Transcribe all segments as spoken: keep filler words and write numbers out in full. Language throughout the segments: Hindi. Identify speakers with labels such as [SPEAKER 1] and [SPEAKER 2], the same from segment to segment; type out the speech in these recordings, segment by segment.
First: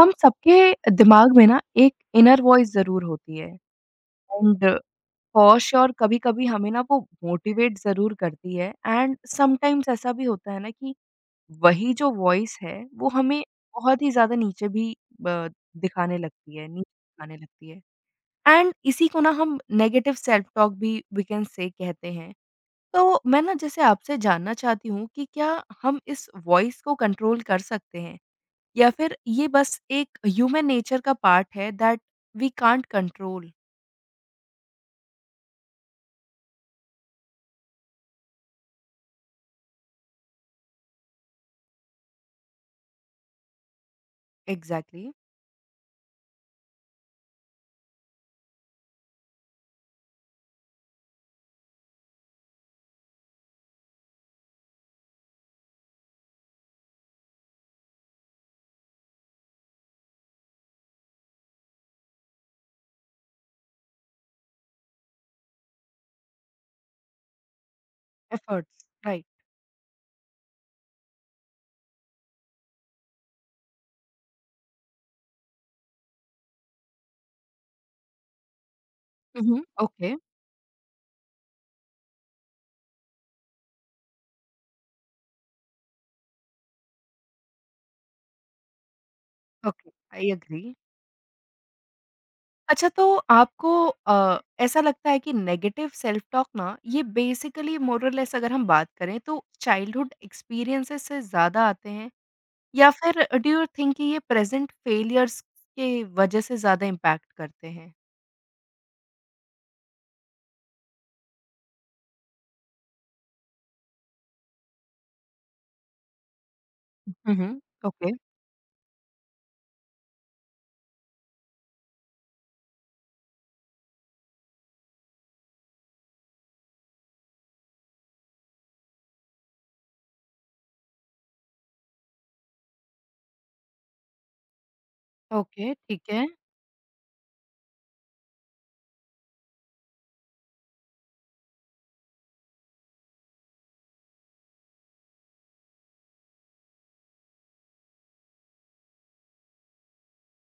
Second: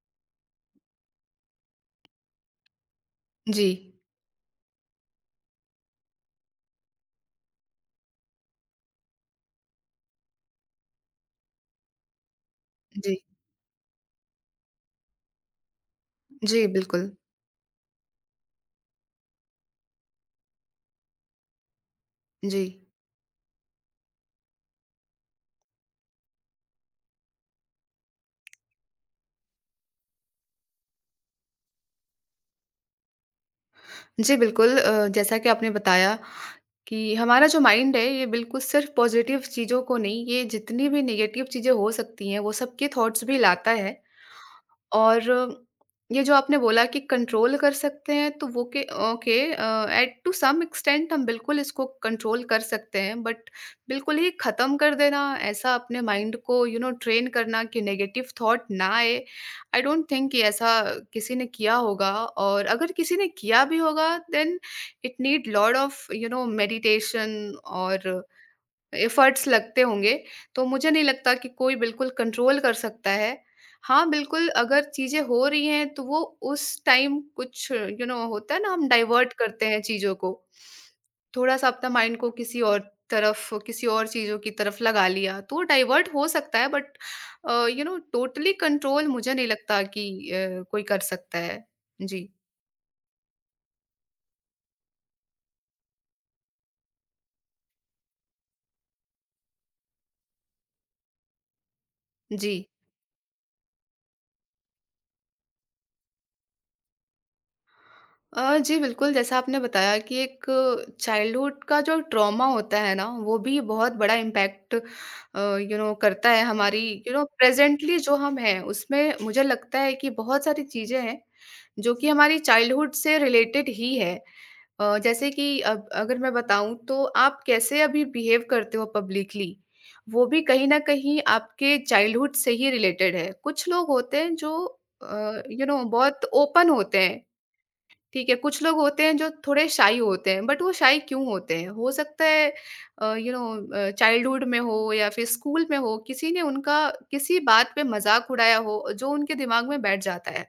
[SPEAKER 1] हम सबके दिमाग में ना एक इनर वॉइस ज़रूर होती है
[SPEAKER 2] जी,
[SPEAKER 1] एंड फॉर श्योर कभी-कभी हमें ना वो मोटिवेट ज़रूर करती है। एंड समटाइम्स ऐसा भी होता है ना कि वही जो वॉइस है वो
[SPEAKER 2] जी,
[SPEAKER 1] हमें बहुत ही ज़्यादा नीचे भी अ, दिखाने लगती
[SPEAKER 2] जी,
[SPEAKER 1] है, नीचे
[SPEAKER 2] बिल्कुल।
[SPEAKER 1] दिखाने लगती है। एंड इसी को ना हम नेगेटिव सेल्फ टॉक भी वी कैन से कहते हैं।
[SPEAKER 2] जी।
[SPEAKER 1] तो मैं ना जैसे आपसे जानना चाहती हूँ कि क्या हम इस वॉइस को कंट्रोल कर सकते हैं या फिर ये बस एक ह्यूमन नेचर का पार्ट है दैट वी कांट कंट्रोल।
[SPEAKER 2] जी, बिल्कुल अ, जैसा कि आपने बताया कि हमारा जो माइंड है ये बिल्कुल सिर्फ़ पॉज़िटिव चीज़ों को नहीं, ये जितनी भी नेगेटिव चीज़ें हो सकती हैं, वो सब के थॉट्स भी लाता है।
[SPEAKER 1] एग्जैक्टली।
[SPEAKER 2] और ये जो आपने बोला कि कंट्रोल कर सकते हैं तो वो के okay at to some extent हम बिल्कुल इसको कंट्रोल कर सकते हैं बट बिल्कुल ही ख़त्म कर देना, ऐसा अपने माइंड को यू नो ट्रेन करना कि नेगेटिव थॉट ना आए, आई डोंट थिंक कि ऐसा किसी ने किया होगा। और अगर किसी ने किया भी होगा then it need lot of you know meditation और
[SPEAKER 1] एफर्ट्स, राइट।
[SPEAKER 2] एफर्ट्स लगते होंगे, तो मुझे नहीं लगता कि कोई बिल्कुल कंट्रोल कर सकता है। हाँ, बिल्कुल अगर चीज़ें हो रही हैं तो वो उस टाइम कुछ यू you नो know, होता है ना, हम डाइवर्ट
[SPEAKER 1] हम्म,
[SPEAKER 2] करते हैं
[SPEAKER 1] ओके।
[SPEAKER 2] चीज़ों को। थोड़ा-सा अपना माइंड को किसी और तरफ, किसी और चीज़ों की तरफ लगा लिया, तो वो डाइवर्ट हो सकता है but uh, you know totally control मुझे नहीं लगता
[SPEAKER 1] ओके,
[SPEAKER 2] कि
[SPEAKER 1] आई एग्री।
[SPEAKER 2] अ, कोई कर सकता है। जी,
[SPEAKER 1] अच्छा तो आपको अ, ऐसा लगता है कि नेगेटिव सेल्फ टॉक ना ये बेसिकली मोरलेस अगर हम बात करें तो चाइल्डहुड एक्सपीरियंसेस से ज्यादा आते हैं
[SPEAKER 2] जी।
[SPEAKER 1] या फिर डू यू थिंक कि ये प्रेजेंट फेलियर्स के वजह से ज्यादा इम्पैक्ट करते हैं?
[SPEAKER 2] अ, जी बिल्कुल, जैसा आपने बताया कि एक चाइल्डहुड का जो ट्रॉमा होता है ना, वो भी बहुत बड़ा इम्पैक्ट अ, यू नो करता है हमारी। You know
[SPEAKER 1] hmm,
[SPEAKER 2] presently
[SPEAKER 1] okay.
[SPEAKER 2] जो हम हैं, उसमें मुझे लगता है कि बहुत सारी चीज़ें हैं, जो कि हमारी चाइल्डहुड से रिलेटेड ही है। अ, जैसे कि अब अगर मैं बताऊँ तो आप कैसे अभी बिहेव करते हो पब्लिकली, वो भी कहीं न कहीं आपके चाइल्डहुड से ही रिलेटेड है। कुछ लोग होते हैं जो अ, यू
[SPEAKER 1] ओके,
[SPEAKER 2] नो
[SPEAKER 1] ठीक
[SPEAKER 2] बहुत
[SPEAKER 1] है।
[SPEAKER 2] ओपन होते हैं, ठीक है, कुछ लोग होते हैं जो थोड़े शाई होते हैं, बट वो शाई क्यों होते हैं? हो सकता है uh, you know uh, childhood में हो या फिर स्कूल में हो, किसी ने उनका किसी बात पे मज़ाक उड़ाया हो, जो उनके दिमाग में बैठ जाता है।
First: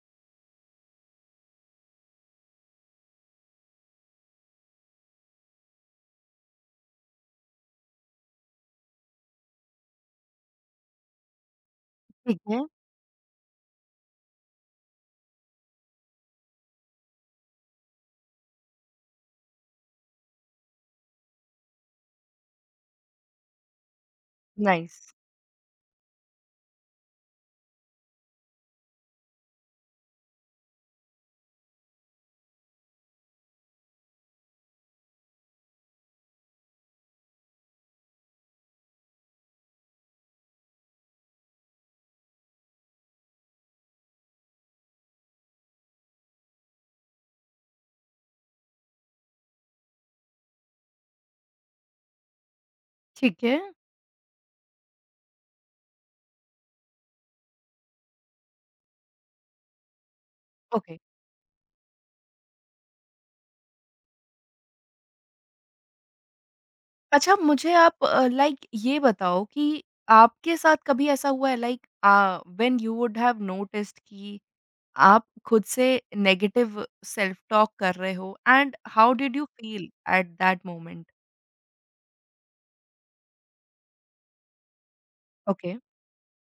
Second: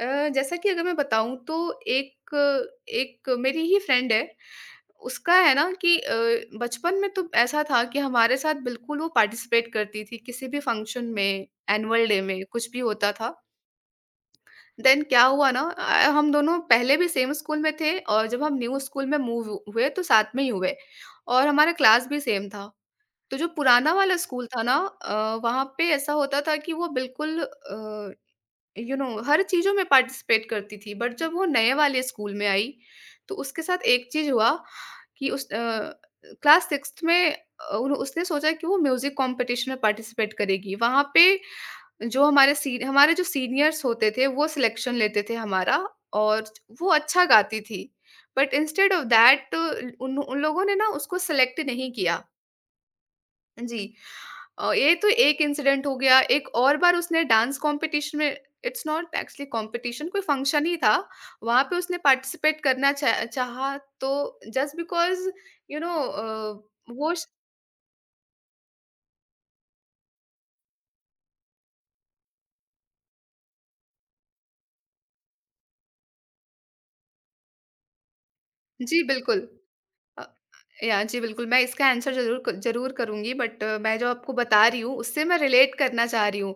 [SPEAKER 2] अ, जैसा कि अगर मैं बताऊँ तो एक एक मेरी ही फ्रेंड है, उसका है ना कि अ, बचपन में तो ऐसा था कि हमारे साथ बिल्कुल वो पार्टिसिपेट करती थी, किसी भी फंक्शन में, एनुअल डे में,
[SPEAKER 1] ठीक है।
[SPEAKER 2] कुछ भी होता था। देन क्या हुआ ना, अ, हम दोनों पहले भी सेम स्कूल में थे और जब हम न्यू स्कूल में मूव हुए तो साथ में ही हुए और हमारा क्लास भी सेम था। तो जो पुराना वाला स्कूल था ना,
[SPEAKER 1] नाइस।
[SPEAKER 2] अ, वहाँ पे ऐसा होता था कि वो बिल्कुल अ, यू नो हर चीज़ों में पार्टिसिपेट करती थी बट जब वो नए वाले स्कूल में आई तो उसके साथ एक चीज़ हुआ कि उस अ, क्लास सिक्स्थ में अ, उन उसने सोचा कि वो म्यूज़िक कॉम्पिटिशन में पार्टिसिपेट करेगी। वहाँ पे जो हमारे सी हमारे जो सीनियर्स होते थे, वो सिलेक्शन लेते थे हमारा, और वो अच्छा गाती थी। बट इंस्टेड ऑफ दैट उन उन लोगों ने ना उसको सेलेक्ट नहीं किया।
[SPEAKER 1] ठीक है।
[SPEAKER 2] जी। अ, ये तो एक इंसिडेंट हो गया, एक और बार उसने डांस कॉम्पिटिशन में, इट्स नॉट एक्चुअली कॉम्पिटिशन, कोई फंक्शन ही
[SPEAKER 1] ओके।
[SPEAKER 2] था। वहाँ पे उसने पार्टिसिपेट करना चा चाहा तो just because you know uh, वो श,
[SPEAKER 1] अच्छा, मुझे आप अ, लाइक ये बताओ कि आपके साथ कभी ऐसा हुआ है like uh when you would have noticed कि आप खुद से नेगेटिव सेल्फ टॉक कर रहे हो एंड
[SPEAKER 2] जी,
[SPEAKER 1] हाउ डिड यू
[SPEAKER 2] बिल्कुल।
[SPEAKER 1] फील
[SPEAKER 2] अ,
[SPEAKER 1] एट दैट
[SPEAKER 2] या
[SPEAKER 1] मोमेंट?
[SPEAKER 2] जी, बिल्कुल, मैं इसका आंसर ज़रूर क ज़रूर करूँगी बट मैं जो आपको बता रही हूँ, उससे मैं
[SPEAKER 1] ओके।
[SPEAKER 2] रिलेट करना चाह रही हूँ।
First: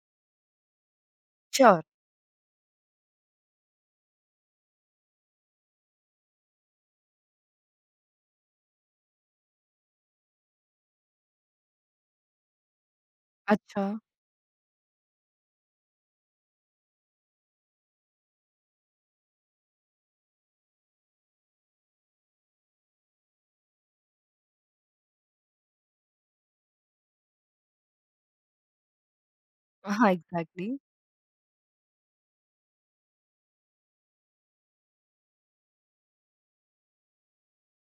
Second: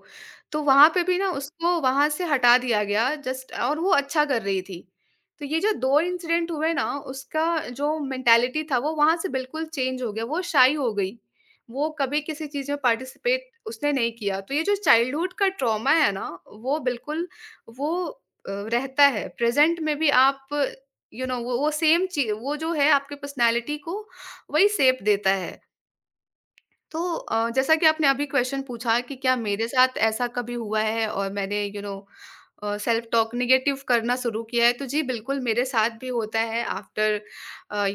[SPEAKER 2] तो वहाँ पे भी ना
[SPEAKER 1] श्योर।
[SPEAKER 2] उसको वहाँ से हटा दिया गया जस्ट, और वो अच्छा कर रही थी। तो ये जो दो इंसिडेंट हुए ना, उसका जो मेंटालिटी था, वो वहाँ से बिल्कुल चेंज हो गया, वो शाई हो गई। वो कभी किसी चीज़ में पार्टिसिपेट
[SPEAKER 1] अच्छा।
[SPEAKER 2] उसने नहीं किया। तो ये जो चाइल्डहुड का ट्रॉमा है ना, वो बिल्कुल वो अ, रहता है। प्रेज़ेंट में भी आप यू नो वो वो सेम चीज वो जो है, आपके पर्सनैलिटी को वही शेप देता है। तो अ, जैसा कि आपने अभी क्वेश्चन पूछा कि क्या मेरे साथ
[SPEAKER 1] हाँ,
[SPEAKER 2] ऐसा कभी
[SPEAKER 1] एग्ज़ैक्टली।
[SPEAKER 2] हुआ है और मैंने you know self talk negative करना शुरू किया है, तो जी बिल्कुल मेरे साथ भी होता है आफ्टर,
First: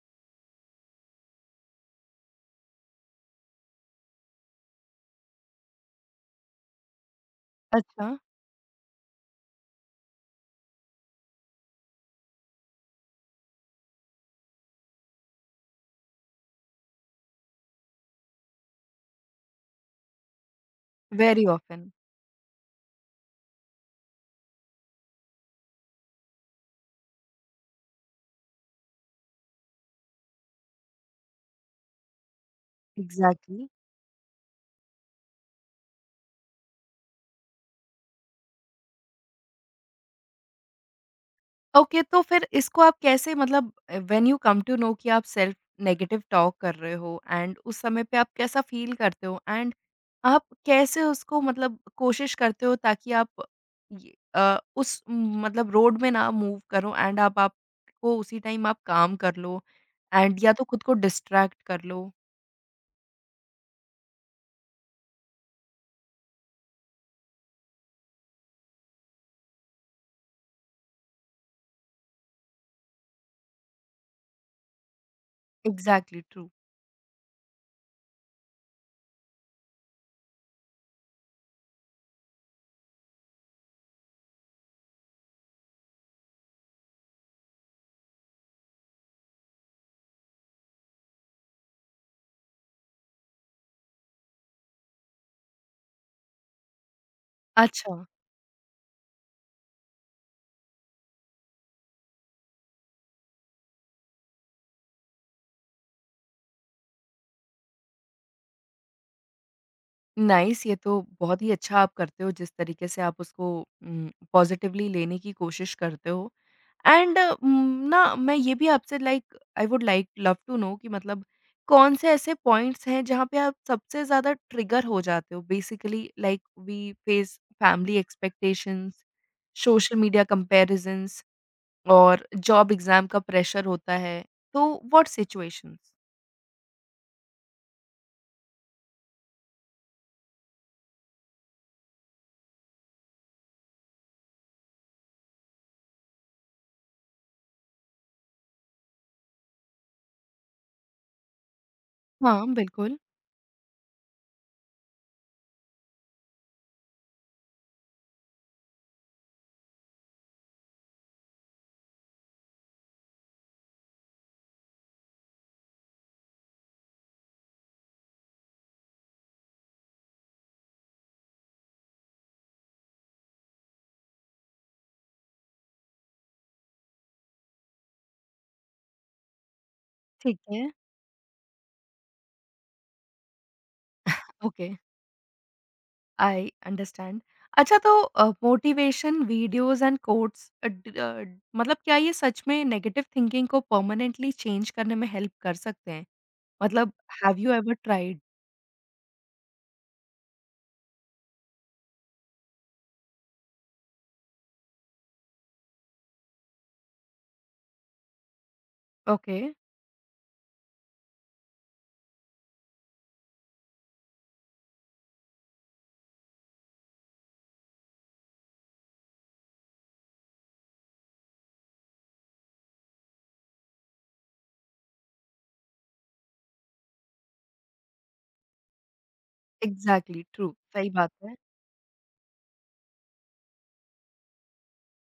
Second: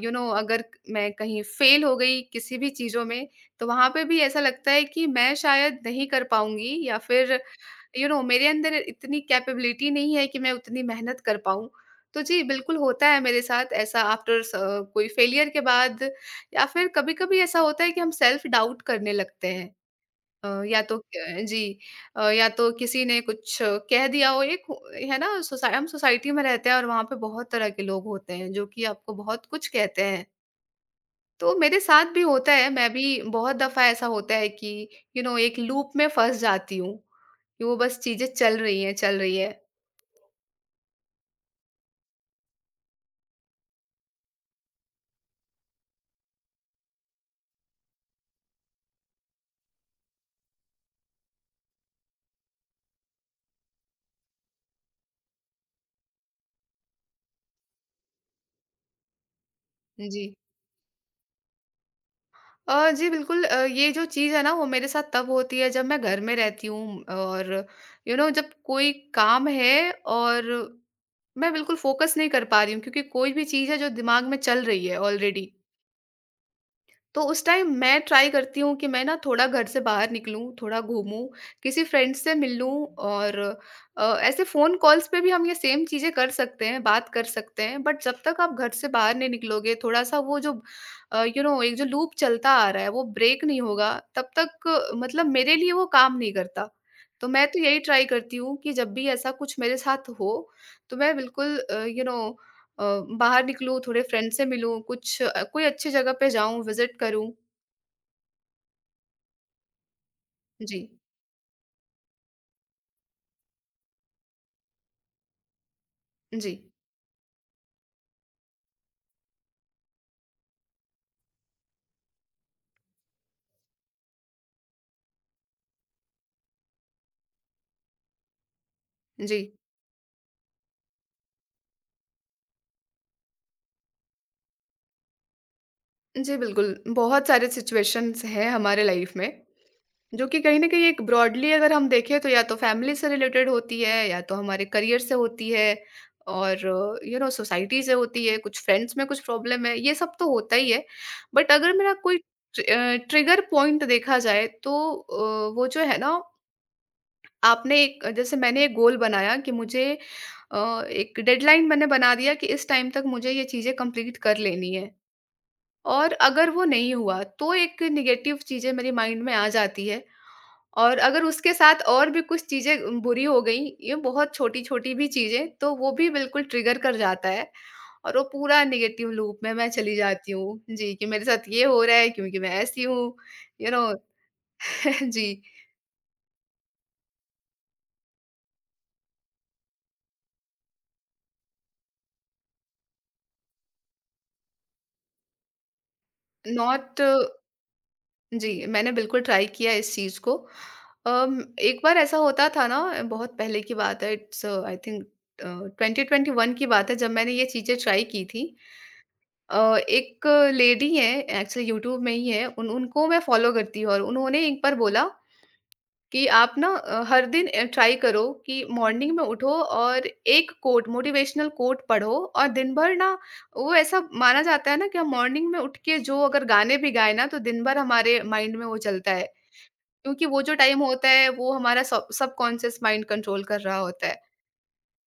[SPEAKER 2] यू नो अगर मैं कहीं फेल हो गई किसी भी चीज़ों में, तो वहाँ पे भी ऐसा लगता है कि मैं शायद नहीं कर पाऊंगी या फिर
[SPEAKER 1] अच्छा।
[SPEAKER 2] यू नो मेरे अंदर इतनी कैपेबिलिटी नहीं है कि मैं उतनी मेहनत कर पाऊँ। तो जी, बिल्कुल होता है मेरे साथ ऐसा आफ्टर स कोई फेलियर के बाद, या फिर कभी-कभी ऐसा होता है कि हम सेल्फ डाउट करने लगते हैं। अ, या तो अ,
[SPEAKER 1] वेरी
[SPEAKER 2] जी
[SPEAKER 1] ऑफ़न।
[SPEAKER 2] अ, या तो किसी ने कुछ अ, कह दिया हो एक हो- है ना, सोसा हम सोसाइटी में रहते हैं और वहाँ पे बहुत तरह के लोग होते हैं जो कि आपको बहुत कुछ कहते हैं। तो मेरे साथ भी होता है, मैं भी बहुत
[SPEAKER 1] एग्ज़ैक्टली।
[SPEAKER 2] दफ़ा ऐसा होता है कि यू नो एक लूप में फँस जाती हूँ, कि वो बस चीज़ें चल रही हैं, चल रही हैं।
[SPEAKER 1] ओके, तो फिर इसको आप कैसे मतलब uh, when you come to know कि आप सेल्फ नेगेटिव टॉक कर रहे हो एंड उस समय पे आप कैसा फील करते हो एंड आप कैसे उसको मतलब कोशिश करते हो ताकि आप ये अ, उस म, मतलब रोड में ना मूव करो एंड आप आपको उसी टाइम आप काम कर लो
[SPEAKER 2] जी।
[SPEAKER 1] एंड या तो खुद को डिस्ट्रैक्ट कर लो?
[SPEAKER 2] अ, जी बिल्कुल, अ, ये जो चीज़ है ना वो मेरे साथ तब होती है जब मैं घर में रहती हूँ और यू नो जब कोई काम है और मैं बिल्कुल फ़ोकस नहीं कर पा रही हूँ, क्योंकि कोई भी चीज़ है जो दिमाग में चल रही है ऑलरेडी।
[SPEAKER 1] Exactly true.
[SPEAKER 2] तो उस टाइम मैं ट्राई करती हूँ कि मैं ना थोड़ा घर से बाहर निकलूँ, थोड़ा घूमूँ, किसी फ्रेंड से मिलूँ, और अ, ऐसे फ़ोन कॉल्स पे भी हम ये सेम चीज़ें कर सकते हैं, बात कर सकते हैं। बट जब तक आप घर से बाहर नहीं निकलोगे, थोड़ा-सा वो जो अ, यू नो एक जो लूप चलता आ रहा है, वो ब्रेक नहीं होगा, तब तक अ, मतलब मेरे लिए वो काम नहीं करता। तो मैं तो यही
[SPEAKER 1] अच्छा।
[SPEAKER 2] ट्राई करती हूँ कि जब भी ऐसा कुछ मेरे साथ हो, तो मैं बिल्कुल अ, यू नो अ, बाहर निकलूँ, थोड़े फ्रेंड से मिलूँ, कुछ अ, कोई अच्छी जगह पे जाऊँ, विज़िट करूँ।
[SPEAKER 1] नाइस, ये
[SPEAKER 2] जी,
[SPEAKER 1] तो बहुत ही अच्छा आप करते हो जिस तरीके से आप उसको उम, पॉज़िटिवली लेने की कोशिश करते हो।
[SPEAKER 2] जी,
[SPEAKER 1] एंड ना मैं ये भी आपसे like I would like love to know कि मतलब कौन से ऐसे पॉइंट्स हैं जहाँ पे आप सबसे ज़्यादा ट्रिगर हो जाते हो, basically like we face family expectations,
[SPEAKER 2] जी।
[SPEAKER 1] सोशल मीडिया कंपैरिजंस और जॉब एग्जाम का प्रेशर होता है। तो व्हाट सिचुएशंस।
[SPEAKER 2] जी, बिल्कुल, बहुत सारे सिचुएशंस हैं हमारे लाइफ़ में, जो कि कहीं न कहीं एक ब्रॉडली अगर हम देखें तो या तो फैमिली से रिलेटेड होती है, या तो हमारे करियर से होती है और यू नो सोसाइटी से होती है, कुछ फ्रेंड्स में कुछ प्रॉब्लम है, ये सब तो होता ही है। बट अगर मेरा कोई
[SPEAKER 1] हाँ,
[SPEAKER 2] ट्रि अ,
[SPEAKER 1] बिल्कुल।
[SPEAKER 2] ट्रिगर पॉइंट देखा जाए तो अ, वो जो है ना, आपने एक, जैसे मैंने एक गोल बनाया कि मुझे अ, एक डेडलाइन मैंने बना दिया कि इस टाइम तक मुझे ये चीज़ें कंप्लीट कर लेनी है, और अगर वो नहीं हुआ तो एक नेगेटिव चीज़ें मेरे माइंड में आ जाती है, और अगर उसके साथ और भी कुछ चीज़ें बुरी हो गई, ये बहुत छोटी-छोटी भी चीज़ें, तो वो भी बिल्कुल ट्रिगर कर जाता है और वो पूरा नेगेटिव लूप में मैं चली जाती
[SPEAKER 1] ठीक
[SPEAKER 2] हूँ।
[SPEAKER 1] है।
[SPEAKER 2] जी, कि मेरे साथ ये हो रहा है क्योंकि मैं ऐसी हूँ, यू नो।
[SPEAKER 1] ओके।
[SPEAKER 2] जी,
[SPEAKER 1] आई अंडरस्टैंड। अच्छा तो अ, motivation videos and quotes uh, ड अ, मतलब क्या ये सच में नेगेटिव थिंकिंग को परमानेंटली चेंज करने में हेल्प कर सकते हैं? मतलब
[SPEAKER 2] not,
[SPEAKER 1] have you ever tried?
[SPEAKER 2] जी, मैंने बिल्कुल ट्राई किया इस चीज़ को। अम, एक बार ऐसा होता था ना, बहुत पहले की बात है, it's I think uh, twenty twenty one की बात है, जब मैंने ये चीज़ें ट्राई की थी।
[SPEAKER 1] ओके।
[SPEAKER 2] अ, एक लेडी हैं, एक्चुअली यूट्यूब में ही हैं, उन उनको मैं फ़ॉलो करती हूँ, और उन्होंने एक बार बोला कि आप ना अ, हर दिन अ, ट्राई करो कि मॉर्निंग में उठो और एक कोट, मोटिवेशनल कोट पढ़ो, और दिन भर ना वो ऐसा माना जाता है ना कि हम मॉर्निंग में उठ के जो अगर गाने भी गाएँ ना, तो दिन भर हमारे माइंड में वो चलता है।
[SPEAKER 1] एग्ज़ैक्टली
[SPEAKER 2] क्योंकि वो
[SPEAKER 1] ट्रू,
[SPEAKER 2] जो टाइम
[SPEAKER 1] सही
[SPEAKER 2] होता
[SPEAKER 1] बात
[SPEAKER 2] है
[SPEAKER 1] है।
[SPEAKER 2] वो हमारा सब सबकॉन्शियस माइंड कंट्रोल कर रहा होता है।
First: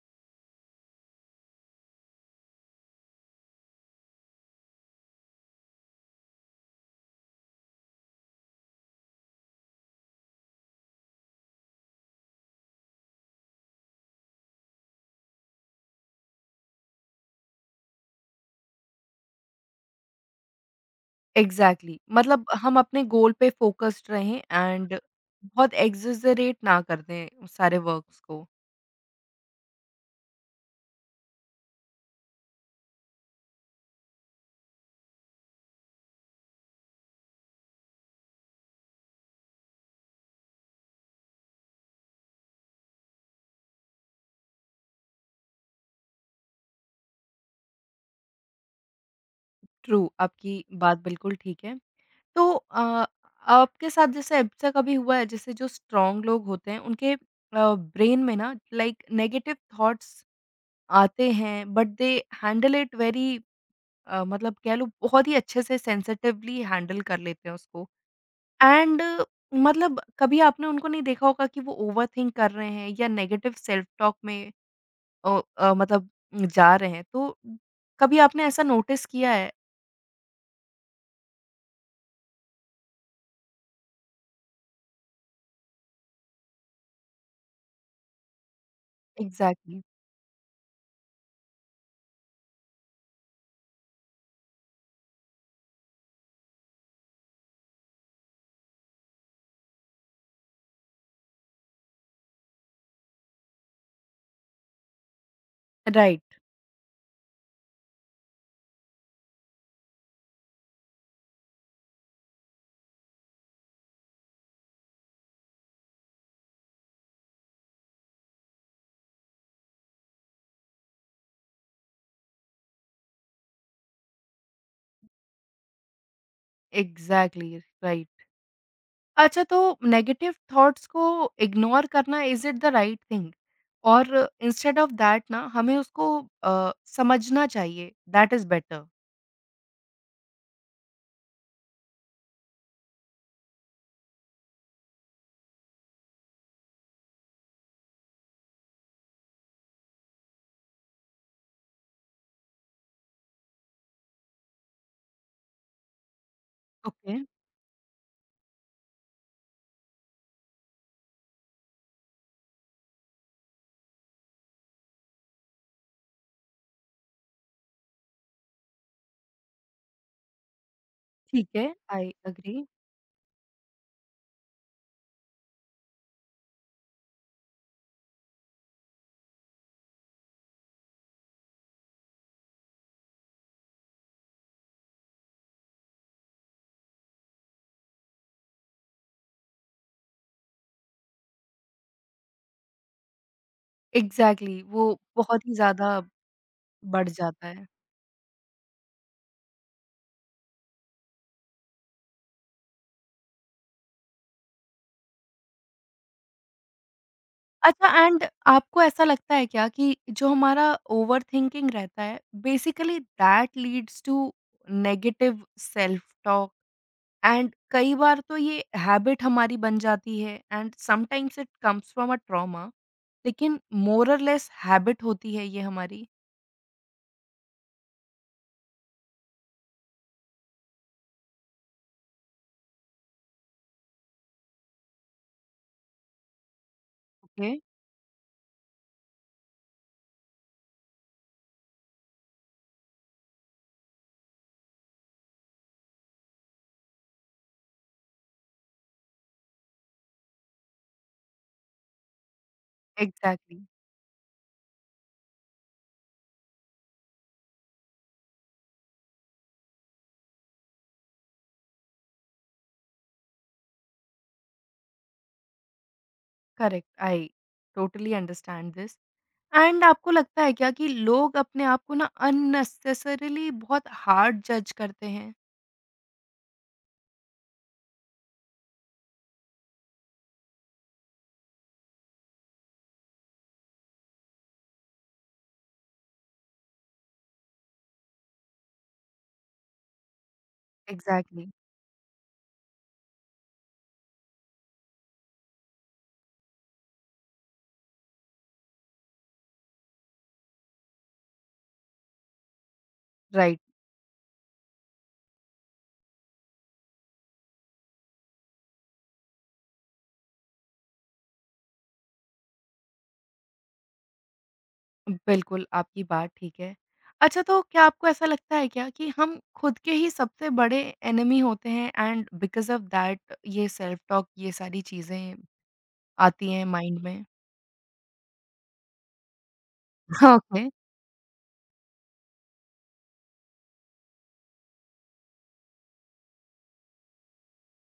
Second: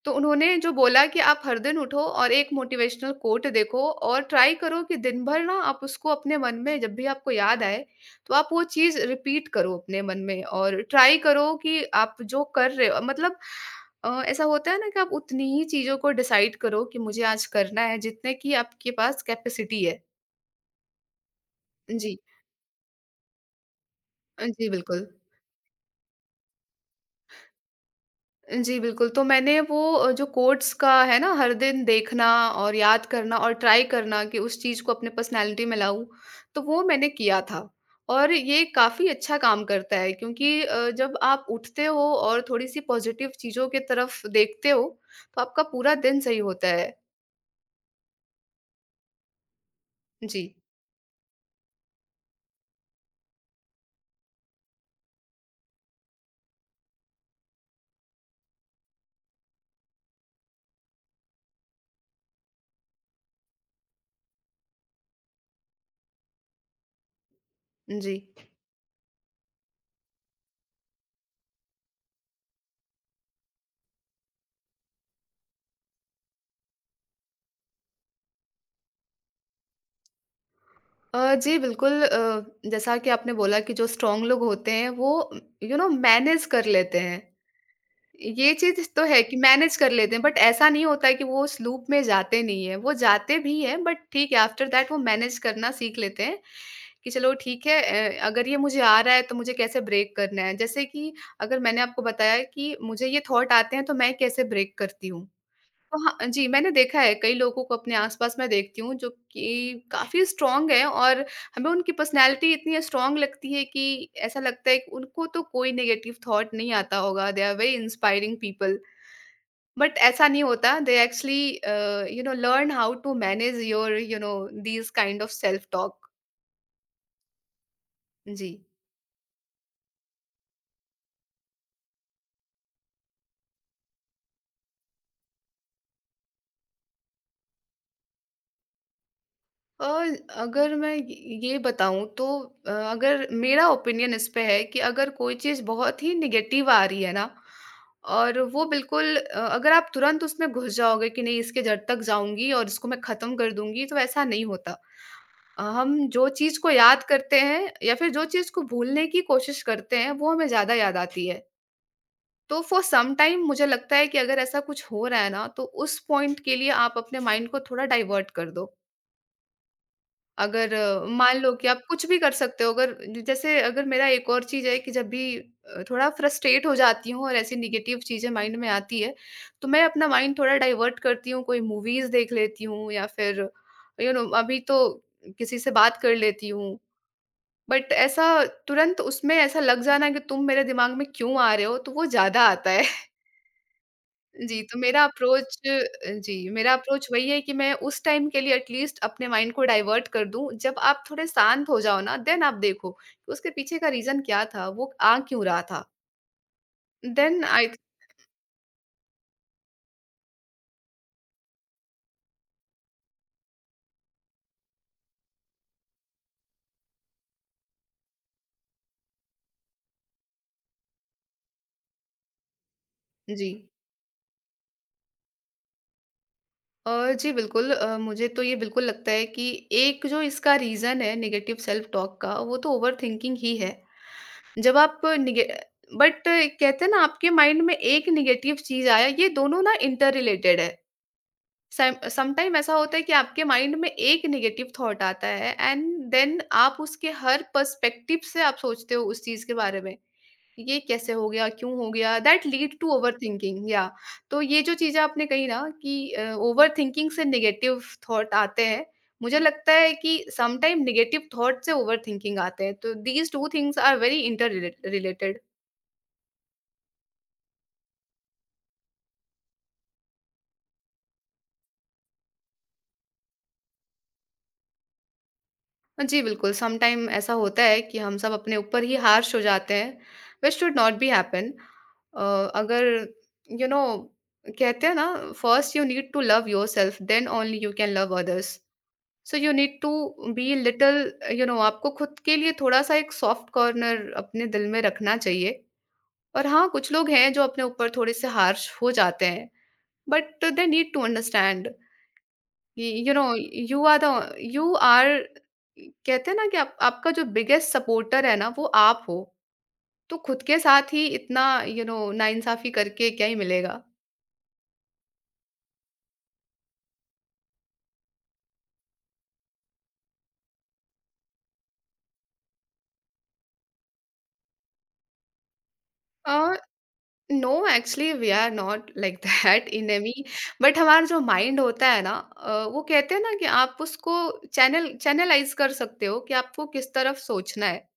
[SPEAKER 2] तो उन्होंने जो बोला कि आप हर दिन उठो और एक मोटिवेशनल कोट देखो, और ट्राई करो कि दिन भर ना आप उसको अपने मन में, जब भी आपको याद आए, तो आप वो चीज़ रिपीट करो अपने मन में, और ट्राई करो कि आप जो कर रहे हो मतलब अ, ऐसा होता है ना कि आप उतनी ही चीज़ों को डिसाइड करो कि मुझे आज करना है, जितने की आपके पास कैपेसिटी है।
[SPEAKER 1] एग्ज़ैक्टली,
[SPEAKER 2] जी।
[SPEAKER 1] मतलब हम अपने गोल पे फ़ोकस्ड रहें
[SPEAKER 2] अ, जी,
[SPEAKER 1] एंड
[SPEAKER 2] बिल्कुल।
[SPEAKER 1] बहुत एक्सजरेट ना कर दें उस सारे वर्क्स को।
[SPEAKER 2] जी, बिल्कुल। तो मैंने वो अ, जो कोट्स का है ना, हर दिन देखना और याद करना और ट्राई करना कि उस चीज़ को अपने पर्सनैलिटी में लाऊँ, तो वो मैंने किया था। और ये काफ़ी अच्छा काम करता है क्योंकि अ, जब आप उठते हो और थोड़ी-सी पॉज़िटिव चीज़ों की तरफ देखते हो, तो आपका पूरा दिन सही होता है।
[SPEAKER 1] ट्रू,
[SPEAKER 2] जी,
[SPEAKER 1] आपकी बात बिल्कुल ठीक है। तो अ, आपके साथ जैसे ऐसा कभी हुआ है जैसे जो स्ट्रॉन्ग लोग होते हैं उनके ब्रेन में ना लाइक नेगेटिव थॉट्स आते हैं but they handle it very, मतलब कह लो बहुत ही अच्छे से सेंसिटिवली हैंडल कर लेते हैं उसको।
[SPEAKER 2] जी।
[SPEAKER 1] एंड मतलब कभी आपने उनको नहीं देखा होगा कि वो ओवर थिंक कर रहे हैं या नेगेटिव सेल्फ टॉक में अ, अ, मतलब जा रहे हैं, तो कभी आपने ऐसा नोटिस किया है?
[SPEAKER 2] अ, जी, बिल्कुल, अ, जैसा कि आपने बोला कि जो स्ट्रॉन्ग लोग होते हैं, वो यू नो मैनेज कर लेते हैं। ये चीज़ तो है कि मैनेज
[SPEAKER 1] एग्जैक्टली।
[SPEAKER 2] कर लेते हैं, बट ऐसा नहीं होता है कि वो उस लूप में जाते नहीं हैं, वो जाते भी हैं बट ठीक है आफ्टर दैट वो मैनेज करना सीख लेते हैं, कि चलो ठीक है अ, अगर ये मुझे आ रहा है तो मुझे कैसे ब्रेक करना है। जैसे कि अगर मैंने आपको बताया कि मुझे ये थॉट आते हैं तो मैं कैसे ब्रेक करती हूँ। तो हाँ
[SPEAKER 1] राइट।
[SPEAKER 2] जी, मैंने देखा है कई लोगों को अपने आस-पास मैं देखती हूँ जो कि काफ़ी स्ट्रॉन्ग हैं और हमें उनकी पर्सनैलिटी इतनी स्ट्रॉन्ग लगती है कि ऐसा लगता है कि उनको तो कोई नेगेटिव थॉट नहीं आता होगा, they are very inspiring people. But ऐसा नहीं होता, they actually uh, you know learn how to manage your you know these kind of self talk.
[SPEAKER 1] Exactly. Right.
[SPEAKER 2] जी।
[SPEAKER 1] अच्छा तो नेगेटिव थॉट्स को इग्नोर करना is it the right thing? और इंस्टेड ऑफ दैट ना हमें उसको अ, समझना चाहिए, दैट इज़ बेटर।
[SPEAKER 2] अ, अगर मैं ये ये बताऊँ तो अ, अगर मेरा ओपिनियन इस पे है कि अगर कोई चीज़ बहुत ही नेगेटिव आ रही है ना और वो बिल्कुल अ, अगर आप तुरंत उसमें घुस जाओगे कि नहीं इसके जड़ तक जाऊंगी और इसको मैं ख़त्म कर दूंगी तो ऐसा नहीं होता। अ, हम जो चीज़ को याद
[SPEAKER 1] ओके।
[SPEAKER 2] करते हैं या फिर जो चीज़ को भूलने की कोशिश करते हैं वो हमें ज़्यादा याद आती है। तो फॉर सम टाइम मुझे लगता है कि अगर ऐसा कुछ हो रहा है ना तो उस पॉइंट के लिए आप अपने माइंड को थोड़ा डाइवर्ट कर दो। अगर अ, मान
[SPEAKER 1] ठीक
[SPEAKER 2] लो
[SPEAKER 1] है,
[SPEAKER 2] कि आप कुछ
[SPEAKER 1] आई
[SPEAKER 2] भी कर
[SPEAKER 1] एग्री।
[SPEAKER 2] सकते हो अगर जैसे। अगर मेरा एक और चीज़ है कि जब भी अ, थोड़ा फ्रस्ट्रेट हो जाती हूँ और ऐसी नेगेटिव चीज़ें माइंड में आती है, तो मैं अपना माइंड थोड़ा डाइवर्ट करती हूँ, कोई मूवीज़ देख लेती हूँ या फिर यू नो अभी तो किसी से बात कर लेती हूँ। बट ऐसा तुरंत उसमें ऐसा लग जाना कि तुम मेरे दिमाग में क्यों आ रहे हो, तो वो ज़्यादा आता है।
[SPEAKER 1] एग्ज़ैक्टली,
[SPEAKER 2] जी, तो
[SPEAKER 1] वो
[SPEAKER 2] मेरा
[SPEAKER 1] बहुत ही
[SPEAKER 2] अप्रोच अ,
[SPEAKER 1] ज़्यादा
[SPEAKER 2] जी, मेरा अप्रोच
[SPEAKER 1] बढ़
[SPEAKER 2] वही है
[SPEAKER 1] जाता
[SPEAKER 2] कि
[SPEAKER 1] है।
[SPEAKER 2] मैं उस टाइम के लिए एटलीस्ट अपने माइंड को डाइवर्ट कर दूँ, जब आप थोड़े शांत हो जाओ ना, देन आप देखो, कि उसके पीछे का रीज़न क्या था, वो आ क्यों रहा था। Then I.
[SPEAKER 1] अच्छा, एंड आपको ऐसा लगता है क्या कि जो हमारा ओवरथिंकिंग रहता है basically that leads to negative self talk? And कई बार तो ये हैबिट हमारी बन जाती है and sometimes it comes from a trauma,
[SPEAKER 2] जी।
[SPEAKER 1] लेकिन मोर और लेस हैबिट होती है ये हमारी।
[SPEAKER 2] अ, जी बिल्कुल, अ, मुझे तो ये बिल्कुल लगता है कि एक जो इसका रीज़न है नेगेटिव सेल्फ टॉक का, वो तो ओवरथिंकिंग ही है। जब आप निगे बट कहते हैं ना आपके
[SPEAKER 1] ओके।
[SPEAKER 2] माइंड में एक नेगेटिव चीज़ आया, ये दोनों ना इंटर रिलेटेड है। सम समटाइम ऐसा होता है कि आपके माइंड में एक नेगेटिव थॉट आता है एंड देन आप उसके हर पर्सपेक्टिव से आप सोचते हो उस चीज के बारे में। ये कैसे हो गया क्यों हो गया that lead to over
[SPEAKER 1] exactly.
[SPEAKER 2] Thinking. या तो ये जो चीजें आपने कही ना कि ओवर थिंकिंग से नेगेटिव थॉट आते हैं, मुझे लगता है कि समटाइम नेगेटिव थॉट से ओवर थिंकिंग आते हैं। तो these two things are very inter related.
[SPEAKER 1] Correct, I totally understand this. And आपको लगता है क्या कि लोग अपने आप को ना अननेसेसरीली बहुत हार्ड जज करते हैं?
[SPEAKER 2] हाँ जी बिल्कुल, समटाइम ऐसा होता है कि हम सब अपने ऊपर ही हार्श हो जाते हैं, which should not be happen. अ, अगर यू you नो know, कहते हैं ना first you need to love yourself then only you can love others. So you need to be little. You
[SPEAKER 1] exactly.
[SPEAKER 2] Know आपको खुद के लिए थोड़ा-सा एक सॉफ्ट कॉर्नर अपने दिल में रखना चाहिए। और हाँ, कुछ लोग हैं जो अपने ऊपर थोड़े-से हार्श हो जाते हैं, but they need to understand ये you know
[SPEAKER 1] right.
[SPEAKER 2] You are the you are कहते हैं ना कि आप, आपका जो बिगेस्ट सपोर्टर है ना वो आप हो। तो खुद के साथ ही इतना यू नो नाइंसाफी करके क्या ही मिलेगा।
[SPEAKER 1] बिल्कुल, आपकी बात ठीक है। अच्छा तो क्या आपको ऐसा लगता है क्या कि हम खुद के ही सबसे बड़े एनिमी होते हैं एंड बिकॉज़ ऑफ़ दैट ये सेल्फ टॉक ये सारी चीज़ें
[SPEAKER 2] अ
[SPEAKER 1] आती हैं माइंड में?
[SPEAKER 2] No actually we are not like that enemy.
[SPEAKER 1] Okay.
[SPEAKER 2] But हमारा जो माइंड होता है ना अ, वो कहते हैं ना कि आप उसको चैनल चैनलाइज कर सकते हो कि आपको किस तरफ सोचना है।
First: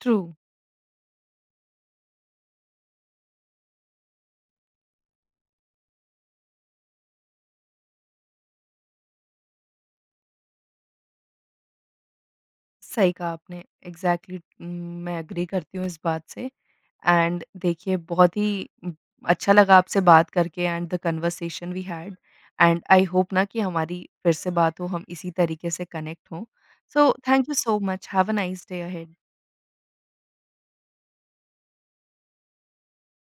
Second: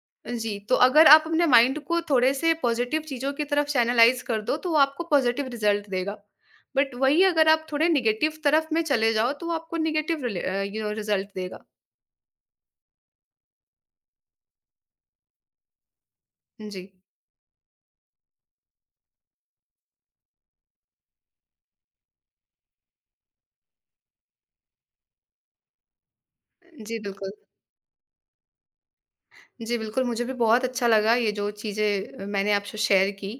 [SPEAKER 1] ट्रू।
[SPEAKER 2] जी, तो अगर आप अपने माइंड को थोड़े से पॉज़िटिव चीज़ों की तरफ चैनलाइज़ कर दो, तो वो आपको पॉज़िटिव रिज़ल्ट देगा। बट वही अगर आप थोड़े नेगेटिव तरफ में चले जाओ, तो वो आपको negative relay uh, you know result देगा।
[SPEAKER 1] सही कहा आपने, एग्ज़ैक्टली। उम, मैं एग्री करती हूँ इस बात से।
[SPEAKER 2] जी।
[SPEAKER 1] एंड देखिए, बहुत ही उम, अच्छा लगा आपसे बात करके and the conversation we had, and I hope ना कि हमारी फिर से बात हो, हम इसी तरीके से कनेक्ट हों।
[SPEAKER 2] जी,
[SPEAKER 1] सो
[SPEAKER 2] बिल्कुल।
[SPEAKER 1] Thank you so much, have a nice day ahead.
[SPEAKER 2] जी, बिल्कुल, मुझे भी बहुत अच्छा लगा ये जो चीज़ें मैंने आपसे शेयर की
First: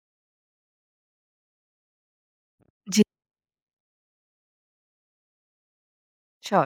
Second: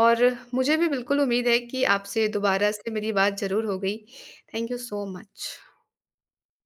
[SPEAKER 2] और मुझे भी बिल्कुल उम्मीद है कि आपसे दोबारा से
[SPEAKER 1] जी।
[SPEAKER 2] मेरी बात ज़रूर हो गई। Thank you so much.
[SPEAKER 1] अच्छा।